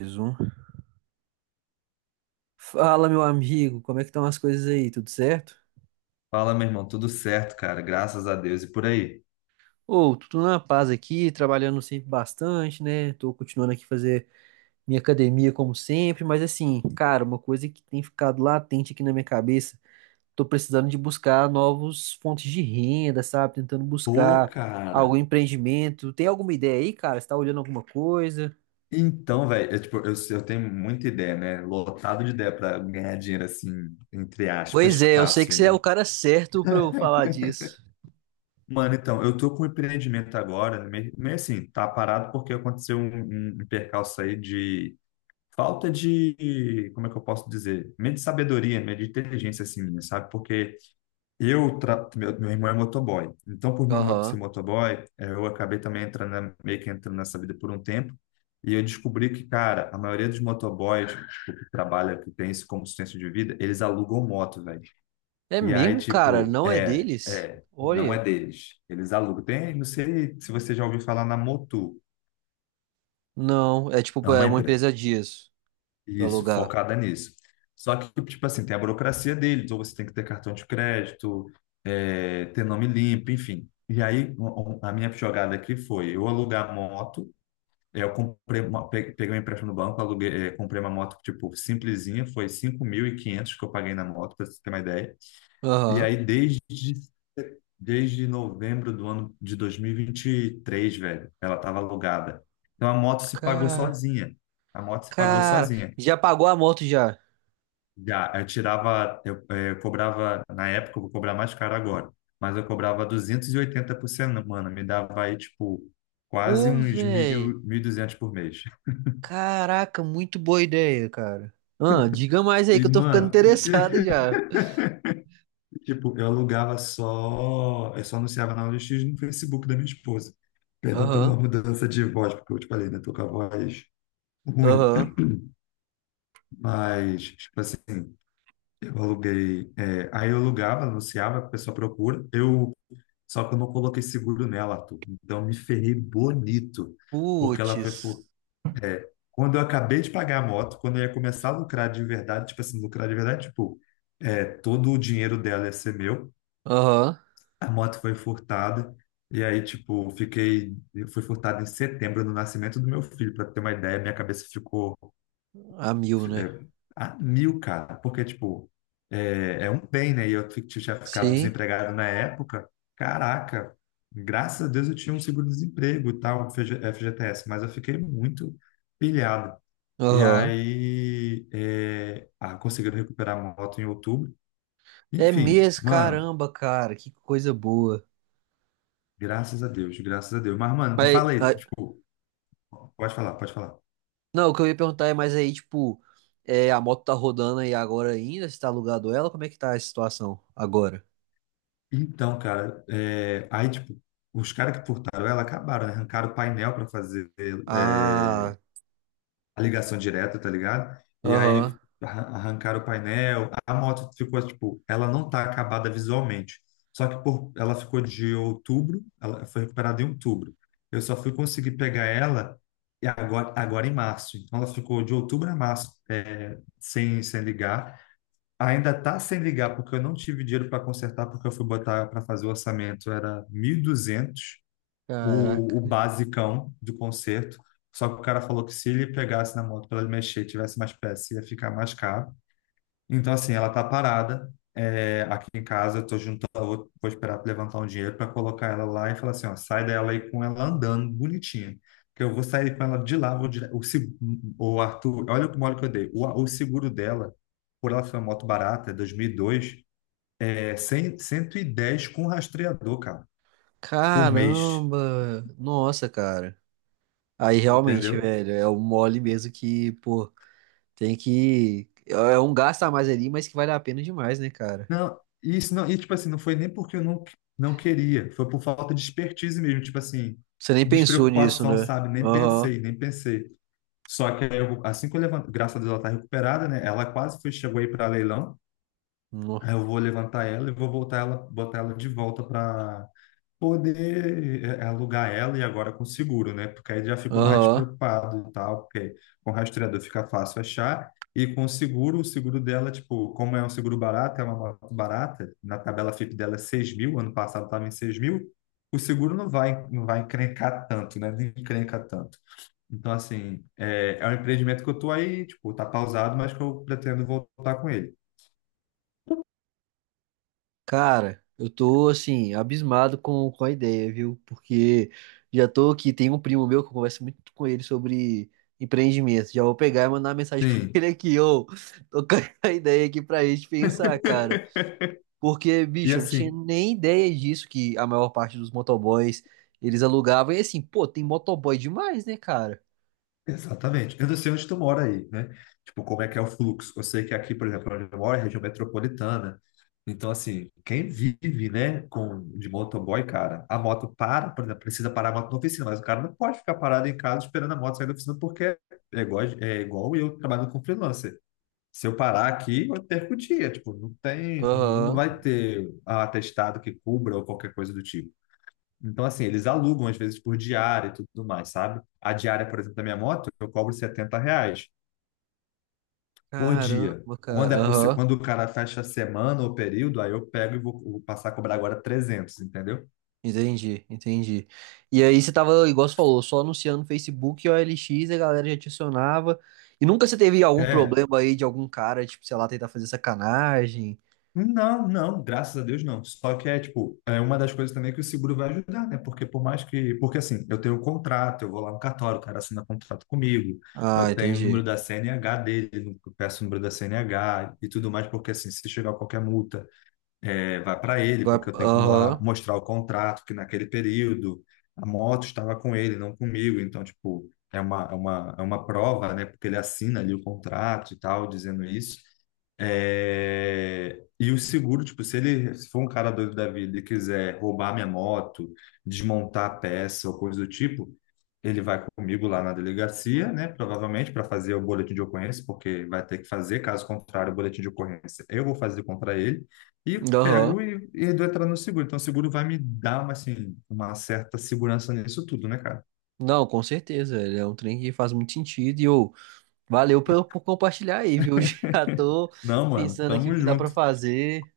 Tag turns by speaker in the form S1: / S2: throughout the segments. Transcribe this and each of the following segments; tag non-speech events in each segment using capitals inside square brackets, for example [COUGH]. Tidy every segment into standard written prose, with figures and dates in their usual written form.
S1: Mais um. Fala, meu amigo, como é que estão as coisas aí? Tudo certo?
S2: Fala, meu irmão, tudo certo, cara, graças a Deus e por aí.
S1: Ô, tudo na paz aqui, trabalhando sempre bastante, né? Tô continuando aqui fazer minha academia como sempre, mas assim, cara, uma coisa que tem ficado latente aqui na minha cabeça, tô precisando de buscar novos fontes de renda, sabe? Tentando
S2: Pô,
S1: buscar algum
S2: cara.
S1: empreendimento. Tem alguma ideia aí, cara? Você tá olhando alguma coisa?
S2: Então, velho, eu, tipo, eu tenho muita ideia, né? Lotado de ideia para ganhar dinheiro assim, entre aspas,
S1: Pois é, eu sei que
S2: fácil,
S1: você é o
S2: né?
S1: cara certo pra eu falar disso.
S2: Mano, então, eu tô com um empreendimento agora, meio assim, tá parado porque aconteceu um percalço aí de falta de, como é que eu posso dizer? Meio de sabedoria, meio de inteligência, assim, minha, sabe? Porque meu irmão é motoboy. Então, por meu irmão ser
S1: Aham.
S2: motoboy, eu acabei também entrando, meio que entrando nessa vida por um tempo. E eu descobri que, cara, a maioria dos motoboys que trabalha, que tem isso como sustento de vida, eles alugam moto, velho.
S1: É
S2: E aí,
S1: mesmo, cara?
S2: tipo,
S1: Não é deles?
S2: não
S1: Olha.
S2: é deles. Eles alugam. Tem, não sei se você já ouviu falar na Motu.
S1: Não, é
S2: É
S1: tipo, é
S2: uma
S1: uma
S2: empresa.
S1: empresa dias pra
S2: Isso,
S1: alugar.
S2: focada nisso. Só que, tipo assim, tem a burocracia deles, ou você tem que ter cartão de crédito, ter nome limpo, enfim. E aí, a minha jogada aqui foi eu alugar a moto, eu comprei uma, peguei um empréstimo no banco, comprei uma moto, tipo, simplesinha, foi 5.500 que eu paguei na moto, para você ter uma ideia. E
S1: Aham.
S2: aí, desde novembro do ano de 2023, velho, ela estava alugada. Então, a moto se pagou
S1: Ca-
S2: sozinha. A moto se pagou
S1: Cara,
S2: sozinha.
S1: já pagou a moto já?
S2: Já, eu tirava, eu, eh, cobrava, na época, eu vou cobrar mais caro agora, mas eu cobrava 280 por semana, me dava aí, tipo, quase
S1: Pô,
S2: uns
S1: véi.
S2: 1.000, 200 por mês.
S1: Caraca, muito boa ideia, cara. Ah, diga mais aí
S2: E,
S1: que eu tô ficando [LAUGHS]
S2: mano,
S1: interessado já.
S2: [LAUGHS] tipo, eu alugava só, eu só anunciava na OLX e no Facebook da minha esposa. Perdão pela
S1: Aham,
S2: mudança de voz, porque eu te falei, né, tô com a voz ruim,
S1: aham.
S2: mas, tipo assim, aí eu alugava, anunciava, a pessoa procura, eu. Só que eu não coloquei seguro nela, Arthur. Então me ferrei bonito, porque ela
S1: Putz.
S2: foi, fu- é, quando eu acabei de pagar a moto, quando eu ia começar a lucrar de verdade, tipo assim, lucrar de verdade, tipo, todo o dinheiro dela ia ser meu,
S1: Aham.
S2: a moto foi furtada, e aí, tipo, foi furtada em setembro, no nascimento do meu filho, para ter uma ideia, minha cabeça ficou
S1: A mil, né?
S2: é, a mil, cara, porque, tipo, é um bem, né? E eu tinha ficado
S1: Sim.
S2: desempregado na época, caraca, graças a Deus eu tinha um seguro-desemprego e tal, FG FGTS, mas eu fiquei muito pilhado. E
S1: Aham.
S2: aí, conseguiram recuperar a moto em outubro.
S1: É
S2: Enfim,
S1: mesmo,
S2: mano,
S1: caramba, cara. Que coisa boa.
S2: graças a Deus, graças a Deus. Mas, mano, me
S1: Mas,
S2: fala aí, tipo, pode falar, pode falar.
S1: Não, o que eu ia perguntar é, mas aí, tipo, é, a moto tá rodando aí agora ainda? Você tá alugado ela? Como é que tá a situação agora?
S2: Então, cara, aí, tipo, os caras que furtaram ela acabaram, né? Arrancaram o painel para fazer é,
S1: Ah,
S2: a ligação direta, tá ligado? E
S1: aham.
S2: aí arrancaram o painel, a moto ficou, tipo, ela não tá acabada visualmente. Só que ela ficou de outubro, ela foi recuperada em outubro. Eu só fui conseguir pegar ela e agora em março. Então, ela ficou de outubro a março, sem ligar. Ainda tá sem ligar, porque eu não tive dinheiro para consertar, porque eu fui botar para fazer o orçamento, era 1.200 o
S1: Caraca.
S2: basicão do conserto. Só que o cara falou que se ele pegasse na moto para ele mexer, e tivesse mais peça, ia ficar mais caro. Então, assim, ela tá parada, aqui em casa. Eu tô juntando, vou esperar pra levantar um dinheiro para colocar ela lá e falar assim: ó, sai dela aí com ela andando bonitinha. Que eu vou sair com ela de lá. Vou dire... o, se- o Arthur, olha o mole que eu dei. O seguro dela, por ela ser uma moto barata, é 2002, é 100, 110 com rastreador, cara, por mês.
S1: Caramba. Nossa, cara. Aí realmente,
S2: Entendeu?
S1: velho, é um mole mesmo que, pô, tem que. É um gasto a mais ali, mas que vale a pena demais, né, cara?
S2: Não, isso não, e tipo assim, não foi nem porque eu não queria, foi por falta de expertise mesmo, tipo assim,
S1: Você nem pensou nisso,
S2: despreocupação,
S1: né?
S2: sabe? Nem
S1: Aham.
S2: pensei, nem pensei. Só que aí eu, assim que eu levanto, graças a Deus ela tá recuperada, né? Ela quase chegou aí para leilão.
S1: No-
S2: Aí eu vou levantar ela e vou voltar ela, botar ela de volta para poder alugar ela e agora com seguro, né? Porque aí já fico mais
S1: Aham.
S2: despreocupado e tal, porque com o rastreador fica fácil achar. E com o seguro dela, tipo, como é um seguro barato, é uma moto barata, na tabela FIP dela é 6 mil, ano passado estava em 6 mil, o seguro não vai encrencar tanto, né? Não encrenca tanto. Então, assim, é um empreendimento que eu tô aí, tipo, tá pausado, mas que eu pretendo voltar com ele.
S1: Cara, eu tô assim, abismado com a ideia, viu? Porque já tô aqui, tem um primo meu que eu converso muito com ele sobre empreendimento. Já vou pegar e mandar uma mensagem [LAUGHS] pra
S2: Sim.
S1: ele aqui, ô. Tô com a ideia aqui pra gente pensar, cara. Porque,
S2: E
S1: bicho, eu não tinha
S2: assim.
S1: nem ideia disso, que a maior parte dos motoboys eles alugavam. E assim, pô, tem motoboy demais, né, cara?
S2: Exatamente. Eu não sei onde tu mora aí, né? Tipo, como é que é o fluxo? Eu sei que aqui, por exemplo, onde eu moro é região metropolitana. Então, assim, quem vive, né, com, de motoboy, cara, a moto para, por exemplo, precisa parar a moto na oficina, mas o cara não pode ficar parado em casa esperando a moto sair da oficina, porque é igual eu trabalhando com freelancer. Se eu parar aqui, eu perco o dia. Tipo, não tem, não
S1: Aham.
S2: vai ter atestado que cubra ou qualquer coisa do tipo. Então, assim, eles alugam às vezes por diária e tudo mais, sabe? A diária, por exemplo, da minha moto, eu cobro R$ 70 por dia.
S1: Caramba,
S2: Quando
S1: cara.
S2: é por, se-
S1: Aham.
S2: quando o cara fecha a semana ou período, aí eu pego e vou passar a cobrar agora 300, entendeu?
S1: Entendi, entendi. E aí você tava, igual você falou, só anunciando no Facebook e o OLX, a galera já te acionava. E nunca você teve algum
S2: É.
S1: problema aí de algum cara, tipo, sei lá, tentar fazer sacanagem?
S2: Não, não, graças a Deus não. Só que tipo, é uma das coisas também que o seguro vai ajudar, né? Porque por mais que... Porque, assim, eu tenho um contrato, eu vou lá no cartório, o cara assina contrato comigo, eu
S1: Ah,
S2: tenho o número
S1: entendi.
S2: da CNH dele, eu peço o número da CNH e tudo mais, porque, assim, se chegar qualquer multa, vai para ele,
S1: Vai-
S2: porque eu tenho como lá
S1: Aham,
S2: mostrar o contrato, que naquele período a moto estava com ele, não comigo. Então, tipo, é uma prova, né? Porque ele assina ali o contrato e tal, dizendo isso. É, e o seguro, tipo, se ele se for um cara doido da vida e quiser roubar minha moto, desmontar a peça ou coisa do tipo, ele vai comigo lá na delegacia, né? Provavelmente para fazer o boletim de ocorrência, porque vai ter que fazer, caso contrário, o boletim de ocorrência eu vou fazer contra ele, e
S1: aham.
S2: pego e dou entrada no seguro. Então, o seguro vai me dar uma, assim, uma certa segurança nisso tudo, né, cara?
S1: Não, com certeza, ele é um trem que faz muito sentido. E eu, valeu por compartilhar aí, viu? [LAUGHS] Já tô
S2: Não, mano,
S1: pensando aqui
S2: tamo
S1: o que dá pra
S2: junto.
S1: fazer.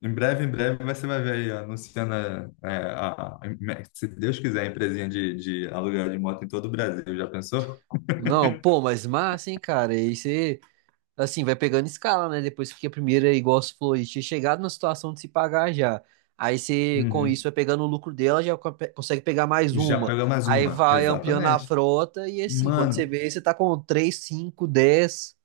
S2: Em breve, você vai ver aí, ó, anunciando, é, a, a- se Deus quiser, a empresinha de aluguel de moto em todo o Brasil. Já pensou?
S1: Não, pô, mas massa, hein, cara? E aí você. Assim, vai pegando escala, né? Depois que a primeira, é igual você falou, aí, tinha chegado na situação de se pagar já. Aí você, com isso,
S2: Uhum.
S1: vai pegando o lucro dela, já consegue pegar mais
S2: Já
S1: uma.
S2: pega mais
S1: Aí
S2: uma,
S1: vai ampliando a
S2: exatamente.
S1: frota e assim, quando você
S2: Mano,
S1: vê, você tá com 3 5 10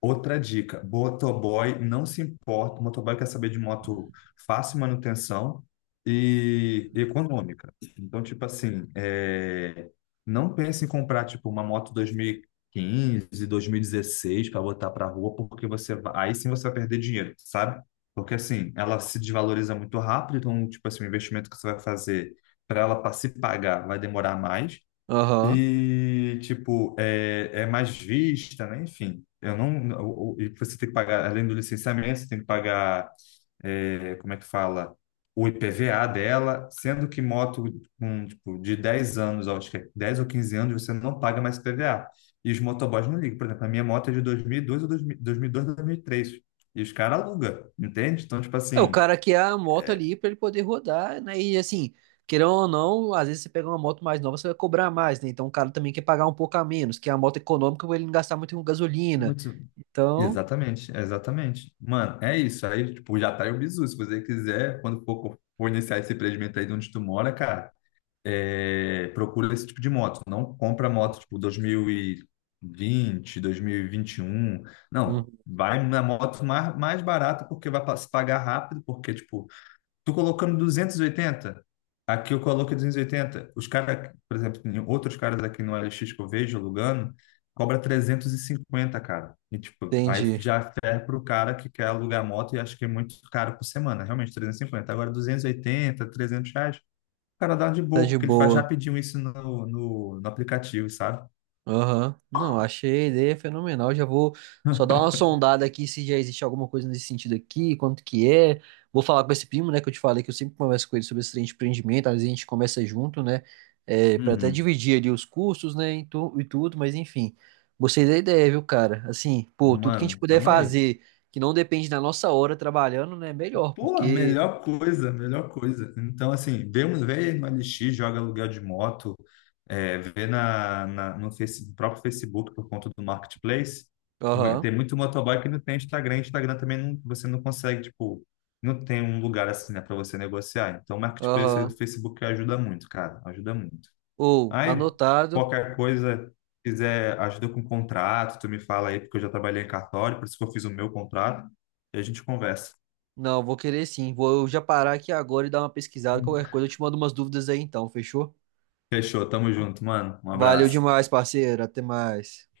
S2: outra dica, motoboy não se importa, o motoboy quer saber de moto fácil manutenção e econômica. Então, tipo assim, não pense em comprar tipo uma moto 2015, 2016 para botar para rua, porque aí sim você vai perder dinheiro, sabe? Porque assim, ela se desvaloriza muito rápido, então tipo assim, o investimento que você vai fazer para ela para se pagar vai demorar mais.
S1: Aham.
S2: E, tipo, é mais vista, né? Enfim, eu não. E você tem que pagar, além do licenciamento, você tem que pagar, como é que fala? O IPVA dela, sendo que moto com, tipo, de 10 anos, acho que é 10 ou 15 anos, você não paga mais IPVA. E os motoboys não ligam. Por exemplo, a minha moto é de 2002 ou 2000 2002, 2003. E 2003. E os caras alugam, entende? Então, tipo
S1: É o
S2: assim,
S1: cara que é a moto ali pra ele poder rodar, né? E assim, querendo ou não, às vezes você pega uma moto mais nova, você vai cobrar mais, né? Então o cara também quer pagar um pouco a menos, que é a moto econômica pra ele não gastar muito com gasolina. Então,
S2: exatamente, exatamente. Mano, é isso. Aí, tipo, já tá aí o bizu. Se você quiser, quando for iniciar esse empreendimento aí de onde tu mora, cara, procura esse tipo de moto. Não compra moto, tipo, 2020, 2021. Não,
S1: hum,
S2: vai na moto mais barata, porque vai se pagar rápido, porque, tipo, tu colocando 280 aqui eu coloco 280. Os caras, por exemplo, tem outros caras aqui no LX que eu vejo alugando, cobra 350, cara. E tipo, aí
S1: entendi.
S2: já ferra pro cara que quer alugar moto e acho que é muito caro por semana, realmente 350. Agora 280, R$ 300, o cara dá de
S1: Tá
S2: boa,
S1: de
S2: porque ele faz
S1: boa.
S2: rapidinho isso no aplicativo, sabe?
S1: Aham. Não, achei a ideia fenomenal. Já vou só dar uma sondada aqui se já existe alguma coisa nesse sentido aqui, quanto que é. Vou falar com esse primo, né, que eu te falei que eu sempre converso com ele sobre esse trem de empreendimento, às vezes a gente começa junto, né, é, para até
S2: Uhum.
S1: dividir ali os custos, né, e, e tudo, mas enfim. Gostei da ideia, viu, cara? Assim, pô, tudo que a gente
S2: Mano,
S1: puder
S2: tamo aí.
S1: fazer que não depende da nossa hora trabalhando, né, é melhor,
S2: Pô,
S1: porque...
S2: melhor coisa, melhor coisa. Então, assim, vê, vê no LX, joga aluguel de moto, vê no próprio Facebook por conta do Marketplace. Tem
S1: Aham,
S2: muito motoboy que não tem Instagram. Instagram também não, você não consegue, tipo, não tem um lugar assim, né, para você negociar. Então, o Marketplace aí do
S1: aham.
S2: Facebook ajuda muito, cara, ajuda muito.
S1: Ou,
S2: Aí,
S1: anotado.
S2: qualquer coisa, quiser ajuda com contrato, tu me fala aí, porque eu já trabalhei em cartório, por isso que eu fiz o meu contrato, e a gente conversa.
S1: Não, eu vou querer sim. Vou já parar aqui agora e dar uma pesquisada. Qualquer coisa eu te mando umas dúvidas aí então, fechou?
S2: Fechou, tamo junto, mano. Um
S1: Valeu
S2: abraço.
S1: demais, parceiro. Até mais.